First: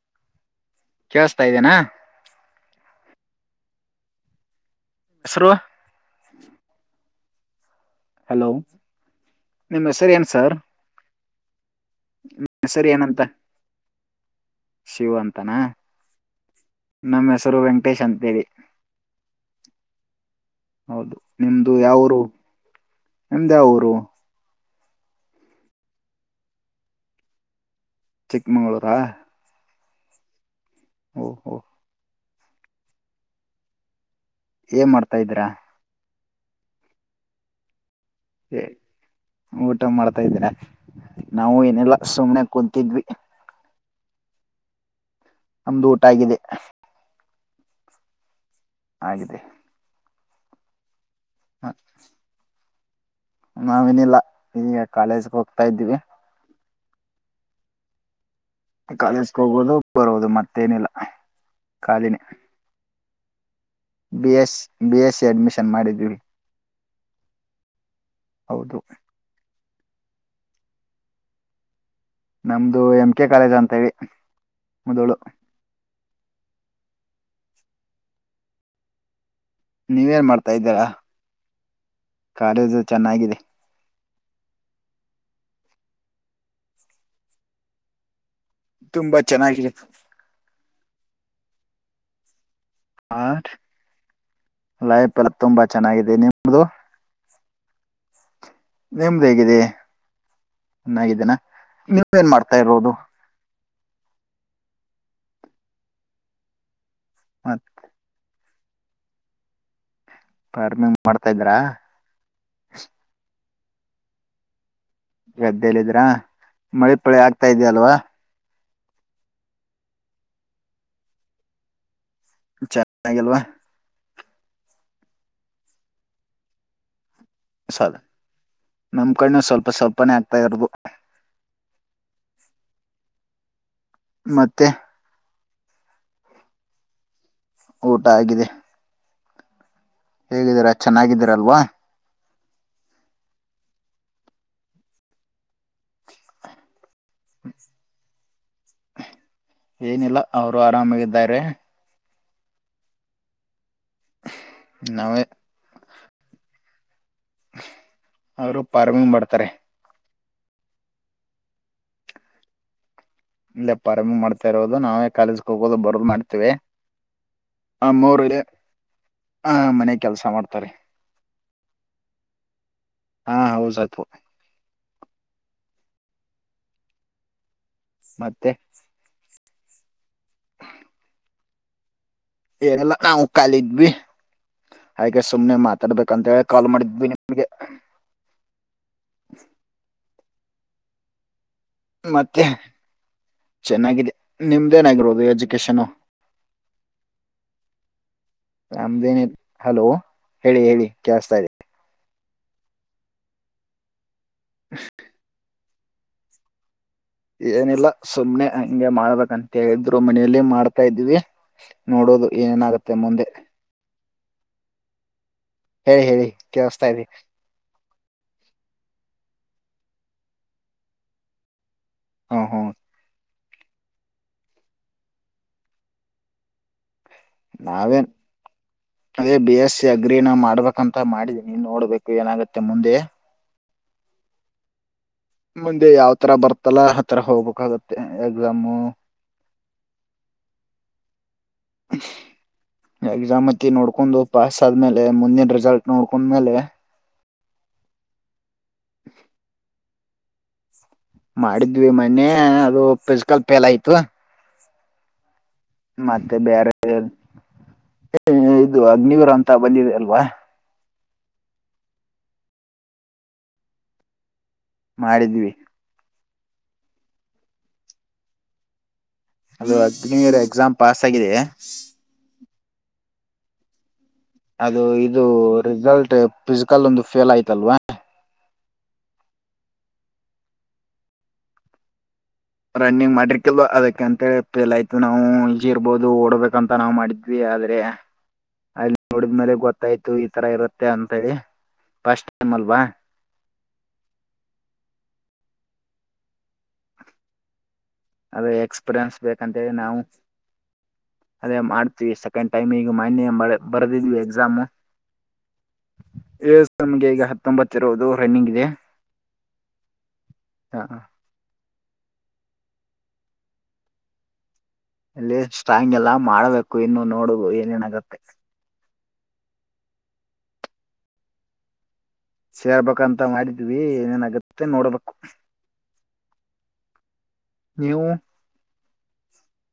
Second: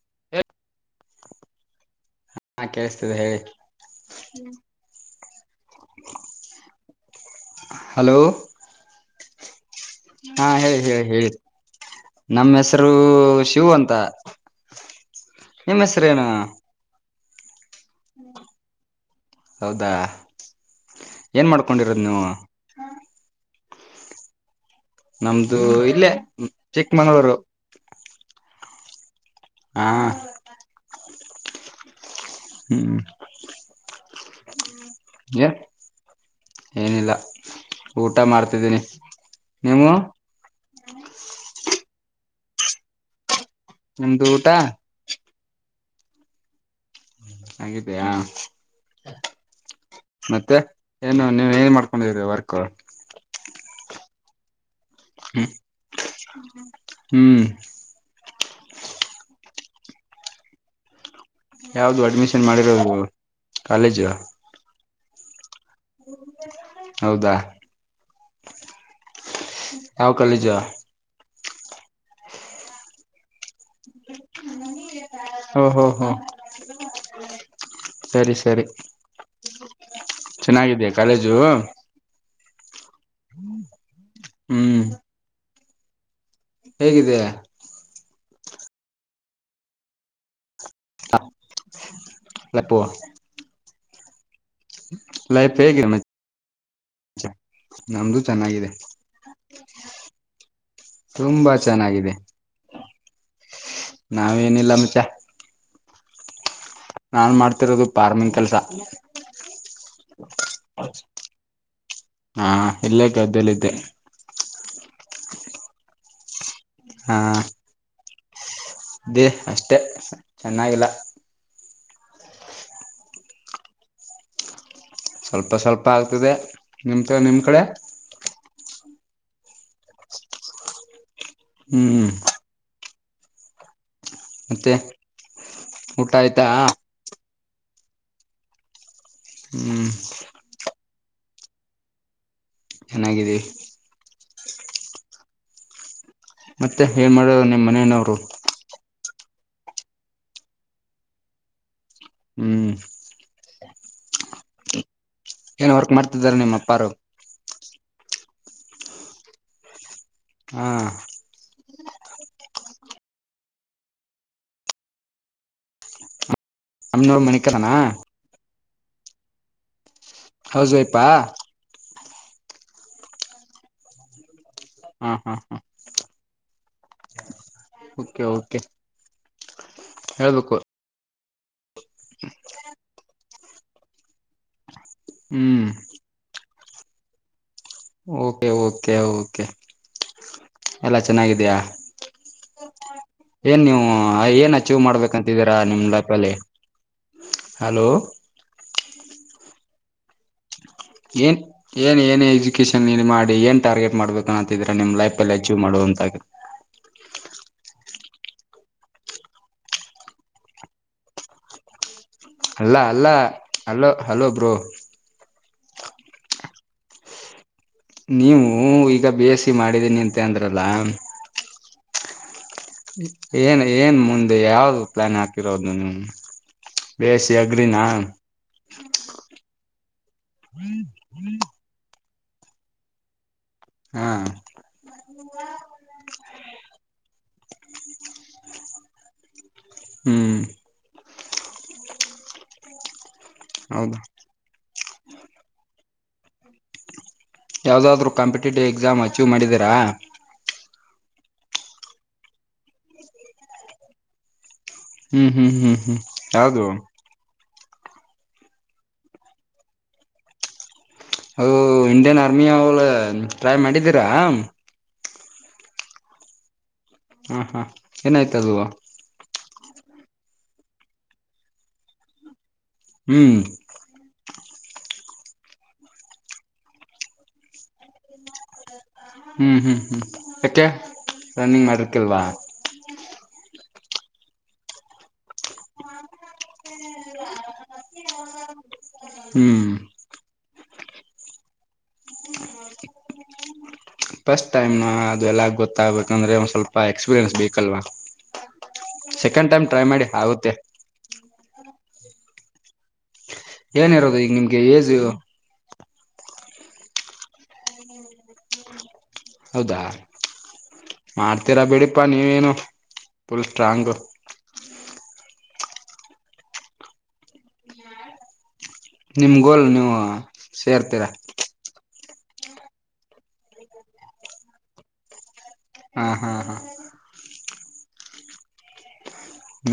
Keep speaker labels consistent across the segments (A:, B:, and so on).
A: [unintelligible]
B: ಕೇಳಸ್ತಾ ಇದ್ದೇನಾ
A: [unintelligible]
B: ಸುರುವಾ
A: ಹಲೋ
B: ನಿಮ್ ಹೆಸರು ಏನ್
A: ಹಾ
B: ಸರ್
A: ಹೇಳಿ ಹೇಳಿ ಹೇಳಿ ನಮ್ಮ ಹೆಸರು ಶಿವು ಅಂತ ನಿಮ್ಮ ಹೆಸರೇನು
B: ನಮ್ಮ ಹೆಸರು ವೆಂಕಟೇಶ್ ಅಂತೇಳಿ
A: ಹೌದಾ
B: ಹೌದು
A: ಏನ್
B: ನಿಮ್ದು
A: ಮಾಡ್ಕೊಂಡಿರೋದ್
B: ಯಾವೂರು
A: ನೀವು
B: ನಿಮ್ದು ಯಾವೂರು
A: ನಮ್ದು ಇಲ್ಲೇ ಚಿಕ್ಕಮಂಗಳೂರು
B: ಮಂಗಳೂರಾ
A: ಹ್ಮ
B: ಓ ಹೋ
A: ಹ್ಮ್
B: ಏನ್ ಮಾಡ್ತಾ ಇದ್ದೀರಾ
A: ಏನಿಲ್ಲಾ
B: ಎ ಊಟ ಮಾಡ್ತಾ ಇದೀರಾ ನಾವು ಏನಿಲ್ಲಾ ಸುಮ್ನೆ ಕುಂತಿದ್ವಿ
A: ನಿಮ್ದ ಊಟಾ
B: ನಮ್ದು ಊಟ ಆಗಿದೆ
A: ಆಗಿದ್ದೀಯಾ
B: ಆಗಿದೆ.
A: ಮತ್ತೆ ಏನು ನೀವು ಏನ್ ಮಾಡ್ಕೊಂಡಿದ್ದೀರಿ ವರ್ಕ್
B: ನಾವ ನಿಲ್ಲ ಈಗ ಕಾಲೇಜಗೆ ಹೋಗ್ತಾ ಇದ್ದೀವಿ
A: ಹ್ಮ್
B: ಕಾಲೇಜ್ಗೆ ಹೋಗೋದು ಬರೋದು ಮತ್ತೇನಿಲ್ಲಾ
A: ಯಾವ್ದ ಅಡ್ಮಿಷನ್ ಮಾಡಿರೋದು college
B: B S B S C admission ಮಾಡಿದ್ವಿ
A: ಹೌದಾ
B: ಹೌದು
A: ಯಾವ ಕಾಲೇಜು
B: ನಮ್ದು ಎಂ ಕೆ ಕಾಲೇಜ್ ಅಂತ ಹೇಳಿ ಮುದೋಳ
A: ಹೋ ಹೋ ಸರಿ ಸರಿ
B: ನೀವ್ ಏನ್ ಮಾಡ್ತಾ ಇದ್ದೀರಾ
A: ಚೆನ್ನಾಗಿದೆಯಾ ಕಾಲೇಜು
B: ಕಾಲೇಜ ಚೆನ್ನಾಗಿದೆ
A: ಹ್ಮ್ ಹೇಗಿದೆ
B: ತುಂಬಾ ಚೆನ್ನಾಗಿದೆ
A: ಹ ಅಲ್ಲಪ್ಪುವ [inaudible]
B: ಲೈಫ್ ಎಲ್ಲ ತುಂಬಾ
A: ಹೇಗಿದೆ
B: ಚೆನ್ನಾಗಿದೆ
A: ಮಚ್ಚ
B: ನಿಮ್ದು
A: ನಮ್ದು ಚೆನ್ನಾಗಿದೆ
B: ಚೆನ್ನಾಗಿದ್ದೀನಾ
A: ತುಂಬಾ
B: ನೀವು
A: ಚೆನ್ನಾಗಿದೆ
B: ಏನ್ ಮಾಡ್ತಾ ಇರೋದು
A: ನಾವೇನಿಲ್ಲ ಮಚ್ಚಾ ನಾನ್
B: ಮತ್
A: ಮಾಡ್ತಿರೋದು ಫಾರ್ಮಿಂಗ್ ಕೆಲಸ
B: ಫಾರ್ಮಿಂಗ್ ಮಾಡ್ತಾ ಇದ್ರಾ
A: ಹಾ ಇಲ್ಲೇ ಗದ್ದಲ್ಲಿದ್ದೆ
B: ಗದ್ದಲ್ಲಿದ್ದೀರಾ ಮಳೆ ಪಳೆ ಆಗ್ತಾ ಇದೆ ಅಲ್ವಾ
A: ದೇ ಅಷ್ಟೆ ಚೆನ್ನಾಗಿಲ್ಲ
B: ಚಾಗಲ್ವಾ [inaudible]
A: ಸ್ವಲ್ಪ ಸ್ವಲ್ಪ ಆಗ್ತದೆ ನಿಮತ್ ನಿಮ್ ಕಡೆ
B: ಸಾಲ ನಮ್ ಕಣೂ ಸ್ವಲ್ಪ ಸ್ವಲ್ಪನೆೇ ಆಗ್ತಾ ಇರದು
A: ಹ್ಮ್್ಮ
B: ಮತ್ತೆ
A: ಊಟ ಆಯ್ತಾ
B: ಊಟ ಆಗಿದೆ
A: ಹ್ಮ್
B: ಹೇಗಿದ್ದೀರಾ ಚೆನ್ನಾಗಿದ್ದೀರಲ್ವಾ
A: ಚೆನ್ನಾಗಿದ್ದೀ ಮತ್ತೆ ಏನ್ ಮಾಡದು ನಿಮ್ಮ್ ಮನೇನವರು
B: ಏನಿಲ್ಲ ಅವರು ಆರಾಮಾಗಾರೆ
A: ಹ್ಮ್
B: ನವೇ
A: ಏನ್ ವರ್ಕ್ ಮಾಡ್ತಿದಿದ್ದಾರೆ ನಿಮ್ಮ ಅಪ್ಪಾರ
B: ಅವರು ಫಾರ್ಮಿಂಗ್ ಮಾಡ್ತಾರೆ
A: ಹ್ಮ
B: ಇಲ್ಲ ಪಾರಾಮಿಂಗ್ ಮಾಡ್ತಾ ಇರೋದು ನಾವೇ ಕಾಲೇಜಕ್ ಹೋಗೋದು ಬರಲ್ ಮಾಡ್ತೇವಿ
A: ಹನೂರು ಮಣಿಕದನಾ
B: ಹ ಮನೆ ಕೆಲ್ಸ ಮಾಡ್ತಾರೆ
A: ಹೌದುಯಪಾ
B: ಹಾ ಹೌ ಸತ್
A: ಹಾ ಹಾ ಹಾ
B: ಮತ್ತೆ
A: ೆೆ ಹೇಳ್ಬೇಕು
B: ಏಗೆಲ್ಲ ನಾವು ಕಾಲಿದ್ವಿ ಹಾಗೆ ಸುಮ್ನೆ
A: ಹ್ಮ್
B: ಮಾತಾಡ್ಬೇಕಂತ ಹೇಳ ಕಾಲ್ ಮಾಡಿದ್ವಿಮಗೆ
A: ಓಕೆ ಓಕೆ ಕೆ ಎಲ್ಲಾ ಚೆನ್ನಾಗಿದಯಾ
B: ಮತ್ತೆ
A: ಏನ್ ನೀವು
B: ಚೆನ್ನಾಗಿದೆ
A: ಏನ್ ಅಚೀವ್
B: ನಿಮ್ದೇನಾಗಿರೋದು
A: ಮಾಡ್ಬೇಕಂತಿದ್ದೀರಾ
B: ಎಜುಕೇಶನ್
A: ನಿಮ್ ಲೈಪಲ್ಲಿ ಹಲೋ
B: ರಾಮದೇನ ಹಲೋ ಹೇಳಿ ಹೇಳಿ ಕೇಳಸ್ತಾ
A: ಏನ್
B: ಇದೆ
A: ಏನ್ ಏನ್ ಎಜುಕನ್ಲ್ಲಿ ಮಾಡಿ ಏನ್ ಟಾರ್ಟ್ ಮಾಡ್ಬೇಕು ಅನ್ನಿದ್ರ ನಿಮ್ ಲೈಫ ಅಲ್ಲಿ ಅಚೀವ್ ಮಾಡುವಂತುತ್ತೆ
B: ಏನಿಲ್ಲ ಸುಮ್ನೆ ಹಿಂಗೆ ಮಾಡ್ಬೇಕಂತೇಳಿದ್ರು ಮನೆಯಲ್ಲಿ ಮಾಡ್ತಾ್ದೀವಿ ನೋಡದು
A: ಅಲ್ಲ
B: ಏನೇನಾಗುತ್ತೆ
A: ಅಲ್ಲ
B: ಮುಂದೆ
A: ಹಲೋ ಹಲೋ ಬ್ರೋ
B: ಹೇಳಿ ಹೇಳಿ ಕೇಳಸ್ತಾ ಇಿ
A: ನೀವು ಈಗ ಬಿ ಎಸ್ ಸಿ ಮಾಡಿದೀನಿ ಅಂತೆ ಅಂದ್ರಲ್ಲ
B: ಹಾ ಹಾ
A: ಏನ್ ಏನ್ ಮುಂದೆ ಯಾವ್ದು ಪ್ಲಾನ್ ಹಾಕಿರೋದು ನೀವು ಬಿ ಎಸ್ ಸಿ ಅಗ್ರಿನಾ
B: ನಾವೇ ಅ ಬಸ್ ಅಗ್ರನ ಮಾಡ್ಬೇಕಂತ ಮಾಡಿದೀನಿ ನೋಡ್ಬೇಕು ಏನಾಗುತ್ತೆ ಮುಂದೆ
A: ಹಾ
B: ಮುಂದೆ ಯಾವ್ ತರ ಬರ್ತಲ್ಲ ಆ ತರ ಹೋಗ್ಬೇಕಾಗತ್ತೆ ಎಕ್ಸಾಮು
A: ಹ್ಮ್
B: ಎಕ್ಸಾಮ್ ಹತ್ತ
A: ಹೌದು
B: ನೋಡ್ಕೊಂಡು ಪಾಸ್ ಆದ್ಮೇಲೆ ಮುಂದಿನ ರೆಸಲ್ಟ್ ನೋಡ್ಕೊಂಡ್ಮೇಲೆ
A: ಯಾವುದಾದ್ರರು ಕಾಂಪಿಟೇಟಿವ್ ಎಕ್ಸಾಮ್ ಅಚೀವ್ ಮಾಡಿದೀರಾ
B: ಮಾಡಿದ್ವಿ ಮೊನ್ನೆ ಅದು ಫಿಸಿಕಲ್ ಪೇಲ್ ಆಯ್ತು
A: ಹ್ಮ್ ಹ್ಮ್ ಹ್ಮ್ ಹ್ಮ್ ಯಾವ್ದು
B: ಹ ಇದು ಅಗ್ನಿವರ ಅಂತ ಬಂದಿದೆ ಅಲ್ವಾ
A: ಅ ಇಂಡಿಯನ್ ಆರ್ಮಿ ಅವಳ ಟ್ರೈ ಮಾಡಿದ್ದೀರಾ
B: ಮಾಡಿದ್ವಿ
A: ಹಾ ಹಾ ಏನಾಯ್ತ ಅದುವ
B: ಅದು ಹದಿನ ಎಕ್ಸಾಮ್ ಪಾಸ್ ಆಗಿದೆ
A: ಹ್ಮ್
B: ಅದು ಇದು ರಿಸಲ್ಟ್ ಫಿಸಿಕಲ್ ಒಂದು ಫೇಲ್ ಆಯ್ತಲ್ವಾ
A: ಹ್ಮ್ ಹ್ಮ್ ಹ್ಮ್ ಯಾಕೆ ರನ್ನಿಂಗ್ ಮಾಡರ್ಕಲ್ವಾ
B: ರನ್ನಿಂಗ್ ಮಾಡ್ರಿ ಕೆಲ್ ಅದಕ್ಕ ಅಂತ ಪ ಎಲ್ ಆಯ್ತು ನಾವು ಇಜಿ ಇರ್ಬೋದು ಓಡ್ಬೇಕಂತ ನಾವವು ಮಾಡಿದ್ವಿ ಆದ್ರೆ ಅ ನೋಡಿದ್ಮೇಲೆ
A: ಹ್ಮ್
B: ಗೊತ್ತಾಯ್ತು ಈತರ ಇರುತ್ತೆ ಅಂಂತೇಳಿ ಫಸ್ಟ್ ಟೈಮ್ ಅಲ್ವಾ
A: ಫಸ್ಟ್ ಟೈಮ್ ನ ಅದು ಎಲ್ಲ ಗೊತ್ತಾಗ್ಬೇಕುಂದ್ರೆ ಒಂದ್ ಸ್ವಲ್ಪ ಎಕ್ಸ್ಪೀರಿಯೆನ್ಸ್ ಬೇಕಲ್ವಾ
B: ಅದೇ ಎಕ್ಸ್ಪೀರಿನ್ಸ್
A: ಸೆಕೆಂಡ್
B: ಬೇಕಂತ
A: ಟೈಮ್
B: ಹೇಳಿ
A: ಟ್ರೈ
B: ನಾವು
A: ಮಾಡಿ ಆಗುತ್ತೆ
B: ಅದೇ ಮಾಡ್ ಸೆಕೆಂಡ್ ಟೈಮ್ ಈಗ ಮನ್ಯ ಬರ್ದಿದ್ವಿ
A: ಏನಿರೋದು ಈಗ ನಿಮ್ಗೆ
B: ಎಕ್ಸಾಮು
A: ಏಜ್
B: ಎಎಸ್ಎಮ್ಗೆ ಈಗ ಹತ್ತೊಂಬತ್ತಿರುವುದು ರನ್ನಿಂಗ್ ಇದೆ
A: ಹೌದಾ ಮಾಡ್ತೀರಾ ಬಿಡಿ ಪ್ಪಾ ನೀವೇನು ಫುಲ್ ಸ್ಟ್ರಾಂಗು
B: ಅಲ್ಲಿ ಸ್ಟಾಂಗ್ ಎಲ್ಲ ಮಾಡ್ಬೇಕು ಇನ್ನು ನೋಡುದು ಏನೇನಗತ್ತೆ
A: ನಿಮ್ಗೋಲ್ ನೀವು ಸೇರ್ತೀರ
B: ಸೇರ್ಬೇಕಂತ ಮಾಡಿದ್ವಿ ಏನೇನಗತ್ತೆ ನೋಡ್ಬೇಕು
A: ಹ್ಮ್ ಹ್ಮ್ ಹ್ಮ್
B: ನೀವು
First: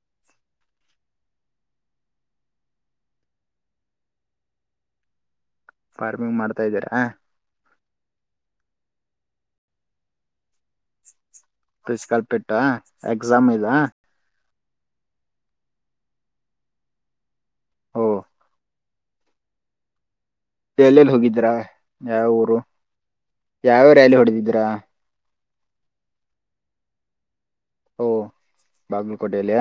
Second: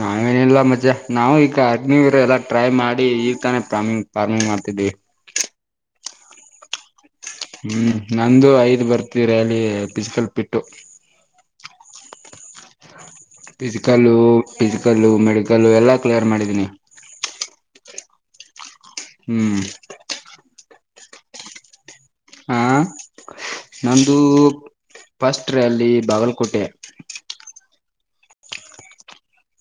A: ನಾವೇನಿಲ್ಲ ಮಜೆ ನಾ್ ಈಗ ಅಗ್ನಿವರ ಎಲ್ಲಾ ಟ್ರೈ ಮಾಡಿ ಇರ್ತಾನೆ ರಾರ್ಮಿಂಗ್ ಫಾರ್ಮಿಂಗ್ ಮಾಡ್
B: ಫಾರ್ಮಿಂಗ್ ಮಾಡ್ತಾ ಇದ್ದೀರಾ
A: ಹ್ಮ್ ನಂದು ಐದ್ ಬರ್ತಿ ರ್ಯಾಲಿ ಪಿಸ್ಕಲ್ ಬಿಟ್ಟು
B: ಫಿಸಿಕಲ್ ಪೆಟ್ಟಾ ಎಕ್ಸಾಮ್ ಇದದಾ
A: ಫಿಸಿಕಲ್ಲ ಮೆಡಿಕಲ್ಲು ಎಲ್ಲಾ ಕ್ಲಿಯರ್ ಮಾಡಿದೀನಿ
B: ಹಓ
A: ಹ್ಮ್
B: ಎಲ್ಲಿಲ್ಲಿ ಹೋಗಿದ್ರಾ ಯಾವ ಊರು
A: ಹ
B: ಯಾವ
A: ನಂದು
B: ರ್ಯಾಲಿ ಹೊಡೆದಿದ್ರ
A: ಫಸ್ಟ್ ಅಲ್ಲಿ ಬಾಗಲಕೋಟೆ
B: ಬಾಗಲಕೋಟೆಲ್ಲಿ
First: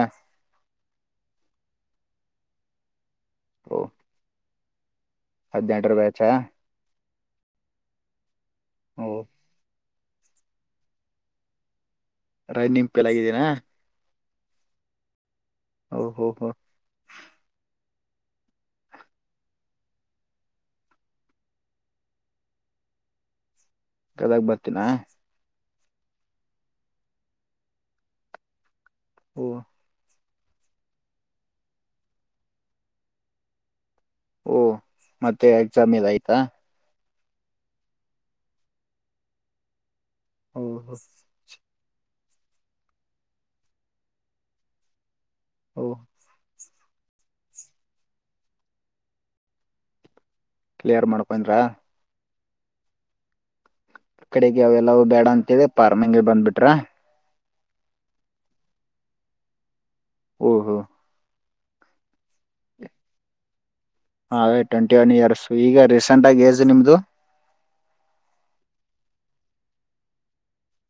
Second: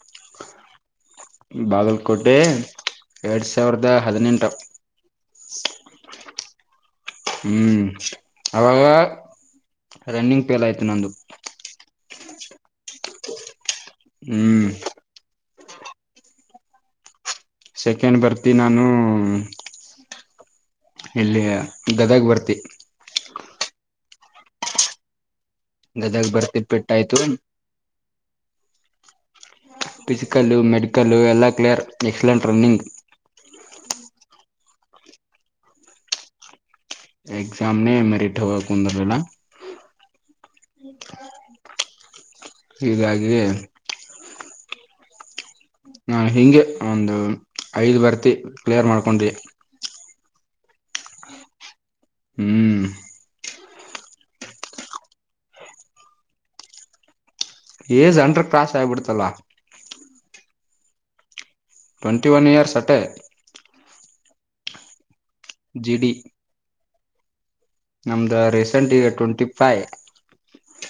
A: ಬಾಗಲ್ಕೋಟೆ ಎರಡ್ ಸಾವಿರದ ಹದಿನೆಂಟು
B: ಹದಿನೆಂಟು ರೂಪಾಯಿ ಹೆಚ್ಚ
A: ಹ್ಮ್ ಅವಾಗ
B: ಓ
A: ರನ್ನಿಂಗ್ ಪೇಲ್ ಆಯ್ತು ನಂದು
B: ರೈ ನಿಂಪೆಲ್ಲಗಿದ್ದೀನಾ.
A: ಹ್ಮ್
B: ಓ ಹೋ ಹೋ.
A: ಸೆಕೆಂಡ್ ಬರ್ತಿ ನಾನು. ಎಲ್ಲಿಗ ಗದಗ್ ಬರ್ತಿ.
B: ಗದಗ ಬರ್ತೀನಾ.
A: ಗದಗ್ ಬರ್ತಿ ಪೆಟ್ಟಾಯ್ತು.
B: ಓ
A: ಫಿಜಿಕಲ್ಲು ಮೆಡಿಕಲ್ಲು ಎಲ್ಲ ಕ್ಲಿಯರ್ ಎಕ್ಸಲೆಂಟ್ ರನ್ನಿಂಗ್.
B: ಓ ಮತ್ತೆ ಎಕ್ಸಾಮ್ [unintelligible] ಇಲ್ಲ ಆಯ್ತಾ.
A: ಎಕ್ಸಾಮನೆ ಮೆರಿಟ್ ಹೋಗಕ್ ಕುಂದರಲಿಲ್ಲ.
B: ಓ
A: ಹೀಗಾಗಿದೆ.
B: ಓ
A: ನಾನ್ ಹಿಂಗೆ ಒಂದು ಐದ್ ಬರ್ತಿ ಕ್ಲಿಯರ್ ಮಾಡ್ಕೊಂಡಿ.
B: ಕ್ಲಿಯರ್ ಮಾಡ್ಕೊಂದ್ರ.
A: ಹ್ಮ್
B: ಕಡೆಗೆ ಅವೆಲ್ಲವು ಬ್ಯಾಡ ಅಂತೆಳಿ ಫಾರ್ಮಿಂಗೆ ಬಂದ್ಬಿಟ್ರ.
A: Age ಅಂಡ್ರ cross ಆಗಬಿಡ್ತಲ್ಲ.
B: ಓ ಹೋ
A: ಟ್ವಂಟಿ ಒನ್ ಇಯರ್ಸ್ ಅಟ್ಟೆ.
B: ಹದೇ [unintelligible] ಟ್ವೆಂಟಿ ಒನ್ ಇಯರ್ಸು ಈಗ
A: ಡಿ
B: ರೀಸೆಂಟ್ ಆಗಿ ಏಜ್ ನಿಮ್ದು.
A: ನಮ್ದ ರೀಸೆಂಟ್ ಈಗ twenty five.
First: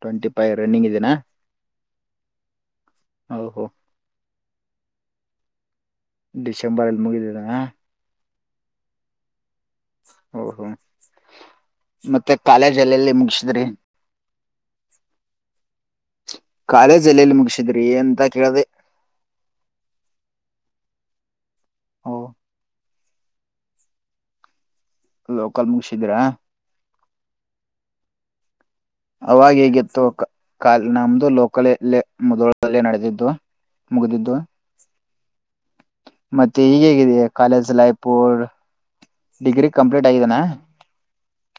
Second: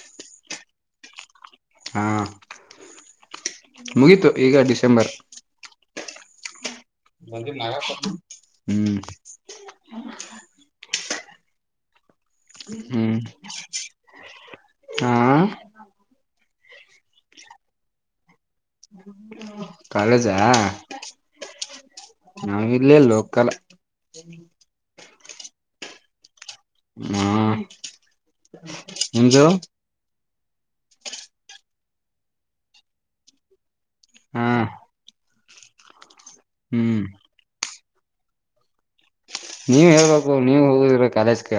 B: Twenty five running ಇದೆನಾ.
A: ಹಾ
B: ಹೌ ಹೊ
A: ಮುಗೀತು ಈಗ ಡಿಸೆಂಬರ್.
B: ಡಿಸೆಂಬರಲ್ಲಿ ಮುಗಿದೀದೇನಾ.
A: ಹ್ಮ್
B: ಓ ಹೋ ಮತ್ತೆ ಕಾಲೇಜಲೆಲ್ಲಿ
A: ಹ್ಮ್
B: ಮುಗಸಿದ್ರಿ.
A: ಹಾ
B: ಕಾಲೇಜ್ ಎಲ್ಲ ಎಲ್ಲಿ ಮುಗಸಿದ್ರಿ ಅಂತ ಕೇಳ್ದೆ.
A: ಕಾಲೇಜಾ
B: ಓ
A: ನಾವ ಇಲ್ಲೇ ಲೋಕಲ್.
B: ಲೋಕಲ್ ಮುಗಸಿದ್ರಾ.
A: ಹ್ಮ
B: ಅವಾಗ ಹೇಗಿತ್ತು ಕ ಕಲ್ ನಮ್ದು ಲೋಕಲೆ ಲೆ ಮುದೋಳದಲ್ಲೇ ನಡೆದಿದ್ದು ಮುಗಿದಿದ್ದು.
A: ಹಾ
B: ಮತ್ತೆ ಹೀಗ
A: ಹ್ಮ್
B: ಹೇಗಿದೆ ಕಾಲೇಜ ಲಾಯ್ಪು ರ್
A: ನೀವ್ ಹೇಳ್ಬೇಕು ನೀವ ಹೋಗುದಿರ ಕಾಲೇಜಕ.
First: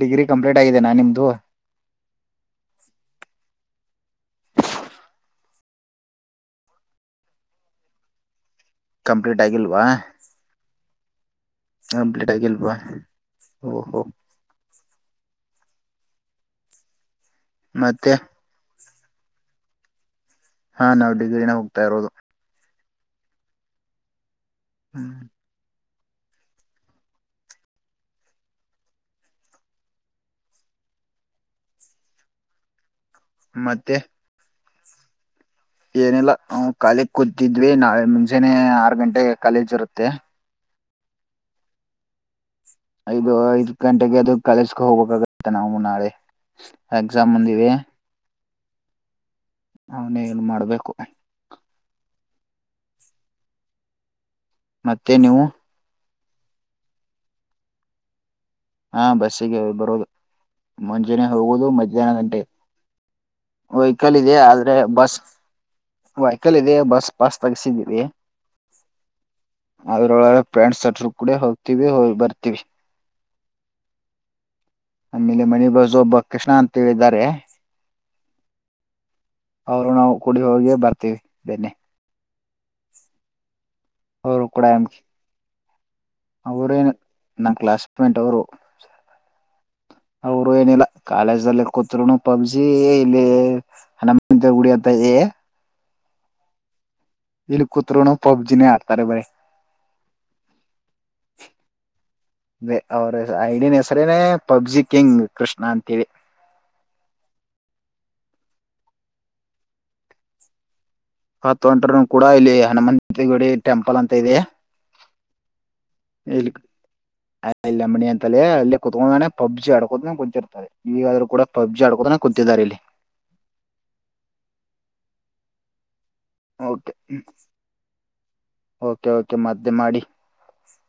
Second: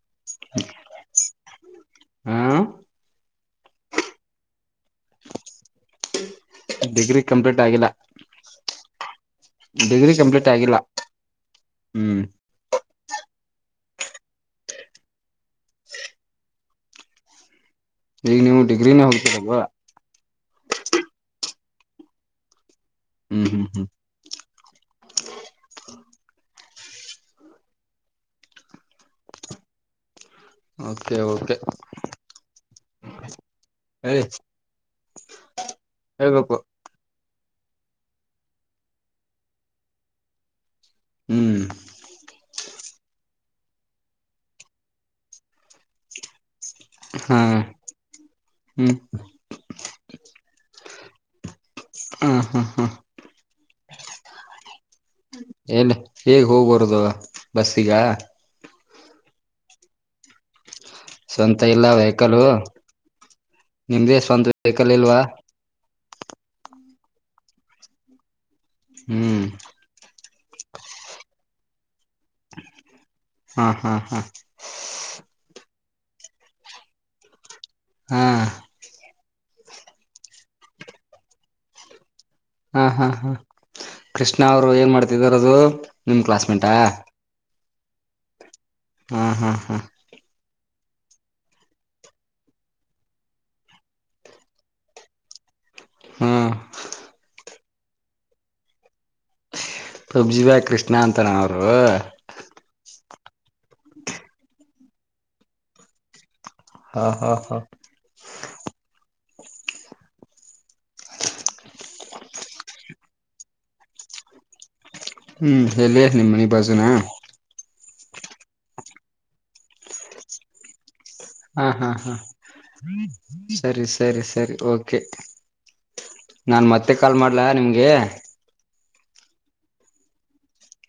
B: ಡಿಗ್ರಿ ಕಂಪ್ಲೀಟ್ ಆಗಿದೆನಾ ನಿಮ್ದು.
A: ಹ ಡಿಗ್ರಿ ಕಂಪ್ಲೀಟ್ ಆಗಿಲ್ಲ.
B: ಕಂಪ್ಲೀಟ್
A: ಡಿಗ್ರಿ ಕಂಪ್ಲೀಟ್ ಆಗಿಲ್ಲ. ಹ್ಮ್
B: ಕಂಪ್ಲಿಟ್ ಆಗಿಲ್ವ ಓಹೋ. ಮತ್ತೆ
A: ಈಗ ನೀವು ಡಿಗ್ರಿನೇ ಹೋಗ್ತಿರಲ್ವಾ.
B: ಹಾ ನಾವ್ ಡಿಗ್ರಿನ ಹೋಗ್ತಾ ಇರೋದು.
A: ಹ್ಮ್ ಹ್ಮ್ ಹ್ಮ್
B: ಹ್ಮ್
A: ಓಕೆ ಓಕೆ.
B: ಮತ್ತೆ
A: ಹೇಳಿ [inaudible]
B: ಏನಿಲ್ಲ
A: ಹೇಳ್ಬೇಕು
B: ಕಾಲಿ ಕೂತಿದ್ವಿ ನಾಳೆ ಮುಂಜಾನೇ ಆರ ಗಂಟೆಗೆ ಕಾಲೇಜ್ ಇರುತ್ತೆ.
A: ಹ್ಮ್
B: ಐದು ಐದ್ ಗಂಟೆಗೆ ಅದು ಕಳಸ್ಕ ಹೋಗ್ಬೇಕಾಗತ್ತೆ ನಾವು ನಾಳೆ. ಎಕ್ಸಾಮ್
A: ಹಾ
B: ಮುಂದಿದೆ.
A: ಹ್ಮ್
B: ಅವನ ಏನ್ ಮಾಡ್ಬೇಕು.
A: ಹ್ಮ್ ಹ್ಮ್ ಹ್ಮ್
B: ಮತ್ತೆ ನೀವು‌
A: ಎಲ್ಲಿ ಹೇಗ್ ಹೋಗ್ಬಾರದು ಬಸ್ಸಿಗ.
B: ಹಾ ಬಸ್ಸಿಗೆ ಬರೋದು ಮುಂಜಾನೆ
A: ಸ್ವಂತ
B: ಹೋಗುವುದು
A: ಇಲ್ಲ
B: ಮಧ್ಯಾಹ್ನ
A: ವೆಹಿಕಲ್
B: ಗಂಟೆ. ವಹಿಕಲ್
A: ನಿಮ್ದೇ
B: ಇದೆ
A: ಸ್ವಂತ
B: ಆದ್ರೆ
A: ವೆಹಿಕಲ್
B: ಬಸ್.
A: ಇಲ್ವಾ
B: ವೈಕಲ್ ಇದೆ ಬಸ್ ಪಾಸ್ ತಗಸಿದೀವಿ.
A: ಹ್ಮ್
B: ಪ್ಯಾಂಟ್ ಶರ್ಟ್ ಕೂಡ ಹೋಗ್ತೀವಿ ಹೋಗ್ ಬರ್ತೀವಿ.
A: ಹಾ ಹಾ ಹಾ
B: ಓಬ್ಬ ಕೃಷ್ಣ ಅಂತ ಹೇಳಿ ಇದರೆ.
A: ಹಾ
B: ಅವರು ನಾವು ಕುಡಿಹೋಗಿ ಬರ್ತೀವಿ ಬೆನ್ನೆ.
A: ಹಾ ಹಾ ಹಾ ಕೃಷ್ಣ ಅವರು ಏನ್ ಮಾಡ್ತಿದಾರ ಅದು.
B: ಅವರೇನು ನನ್ನ್ ಕ್ಲಾಸ್ಮೇಟ್ ಅವರು.
A: ಹ್ಮ ಹ್ಮ್ ಹ್ಮ್
B: ಅವರು ಏನಿಲ್ಲ ಕಾಲೇಜ್ ಅಲ್ಲಿ ಕೂತ್ರುನು ಪಬ್ಜಿ ಇಲ್ಲಿ ಹಣ ಗುಡಿಯತ್ತ.
A: ಹ್ಮ್
B: ಇಲ್ಲಿ ಕೂತ್ರುನು ಪಬ್ಜಿನೇ ಆಡ್ತಾರೆ ಬರೀ.
A: ಪಬ್ಜಿ ಕೃಷ್ಣ ಅಂತಾರ ಅವರು.
B: ಐಡಿನ್ ಹೆಸರೇನೆ ಪಬ್ಜಿ ಕಿಂಗ್ ಕೃಷ್ಣ ಅಂತ ಹೇಳಿ.
A: ಹಾ ಹಾ ಹಾ
B: ಹತೊಂಟ್ರು ಕೂಡ ಇಲ್ಲಿ ಹನುಮಂತಗಡಿ ಟೆಂಪಲ್ ಅಂತ ಇದೆ.
A: ಹ್ಮ್ ಎಲ್ಲಿ ನಿಮ್ಮನಿ ಬಾಜುನ.
B: ಅಲ್ಲಿ ಮಣಿ ಅಂತಲೇ ಅಲ್ಲಿ ಕುತ್ಕೊಂಡಾನೆ ಪಬ್ಜಿ ಆಡಕೋದೆ ಕುಂತೀರ್ಥನೆ.
A: ಹಾ ಹಾ ಹಾ ಸರಿ ಸರಿ ಸರಿ ಕಓಕೆ ನಾನ್ ಮತ್ತೆ
B: ಓಕೆ
A: ಕಾಲ್ ಮಾಡ್ಲ ನಿಮ್ಗೆ.
B: ಓಕೆ ಓಕೆ ಮತ್ತೆ ಮಾಡಿ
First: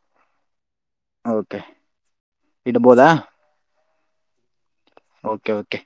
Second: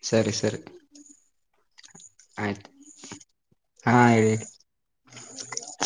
A: ಸರಿ ಸರಿ
B: ಓಕೆ
A: ಆಯ್ತು
B: ಇಡ್ಬೋದಾ
A: ಹಾ ಇಡೀ
B: ಓಕೆ ಓಕೆ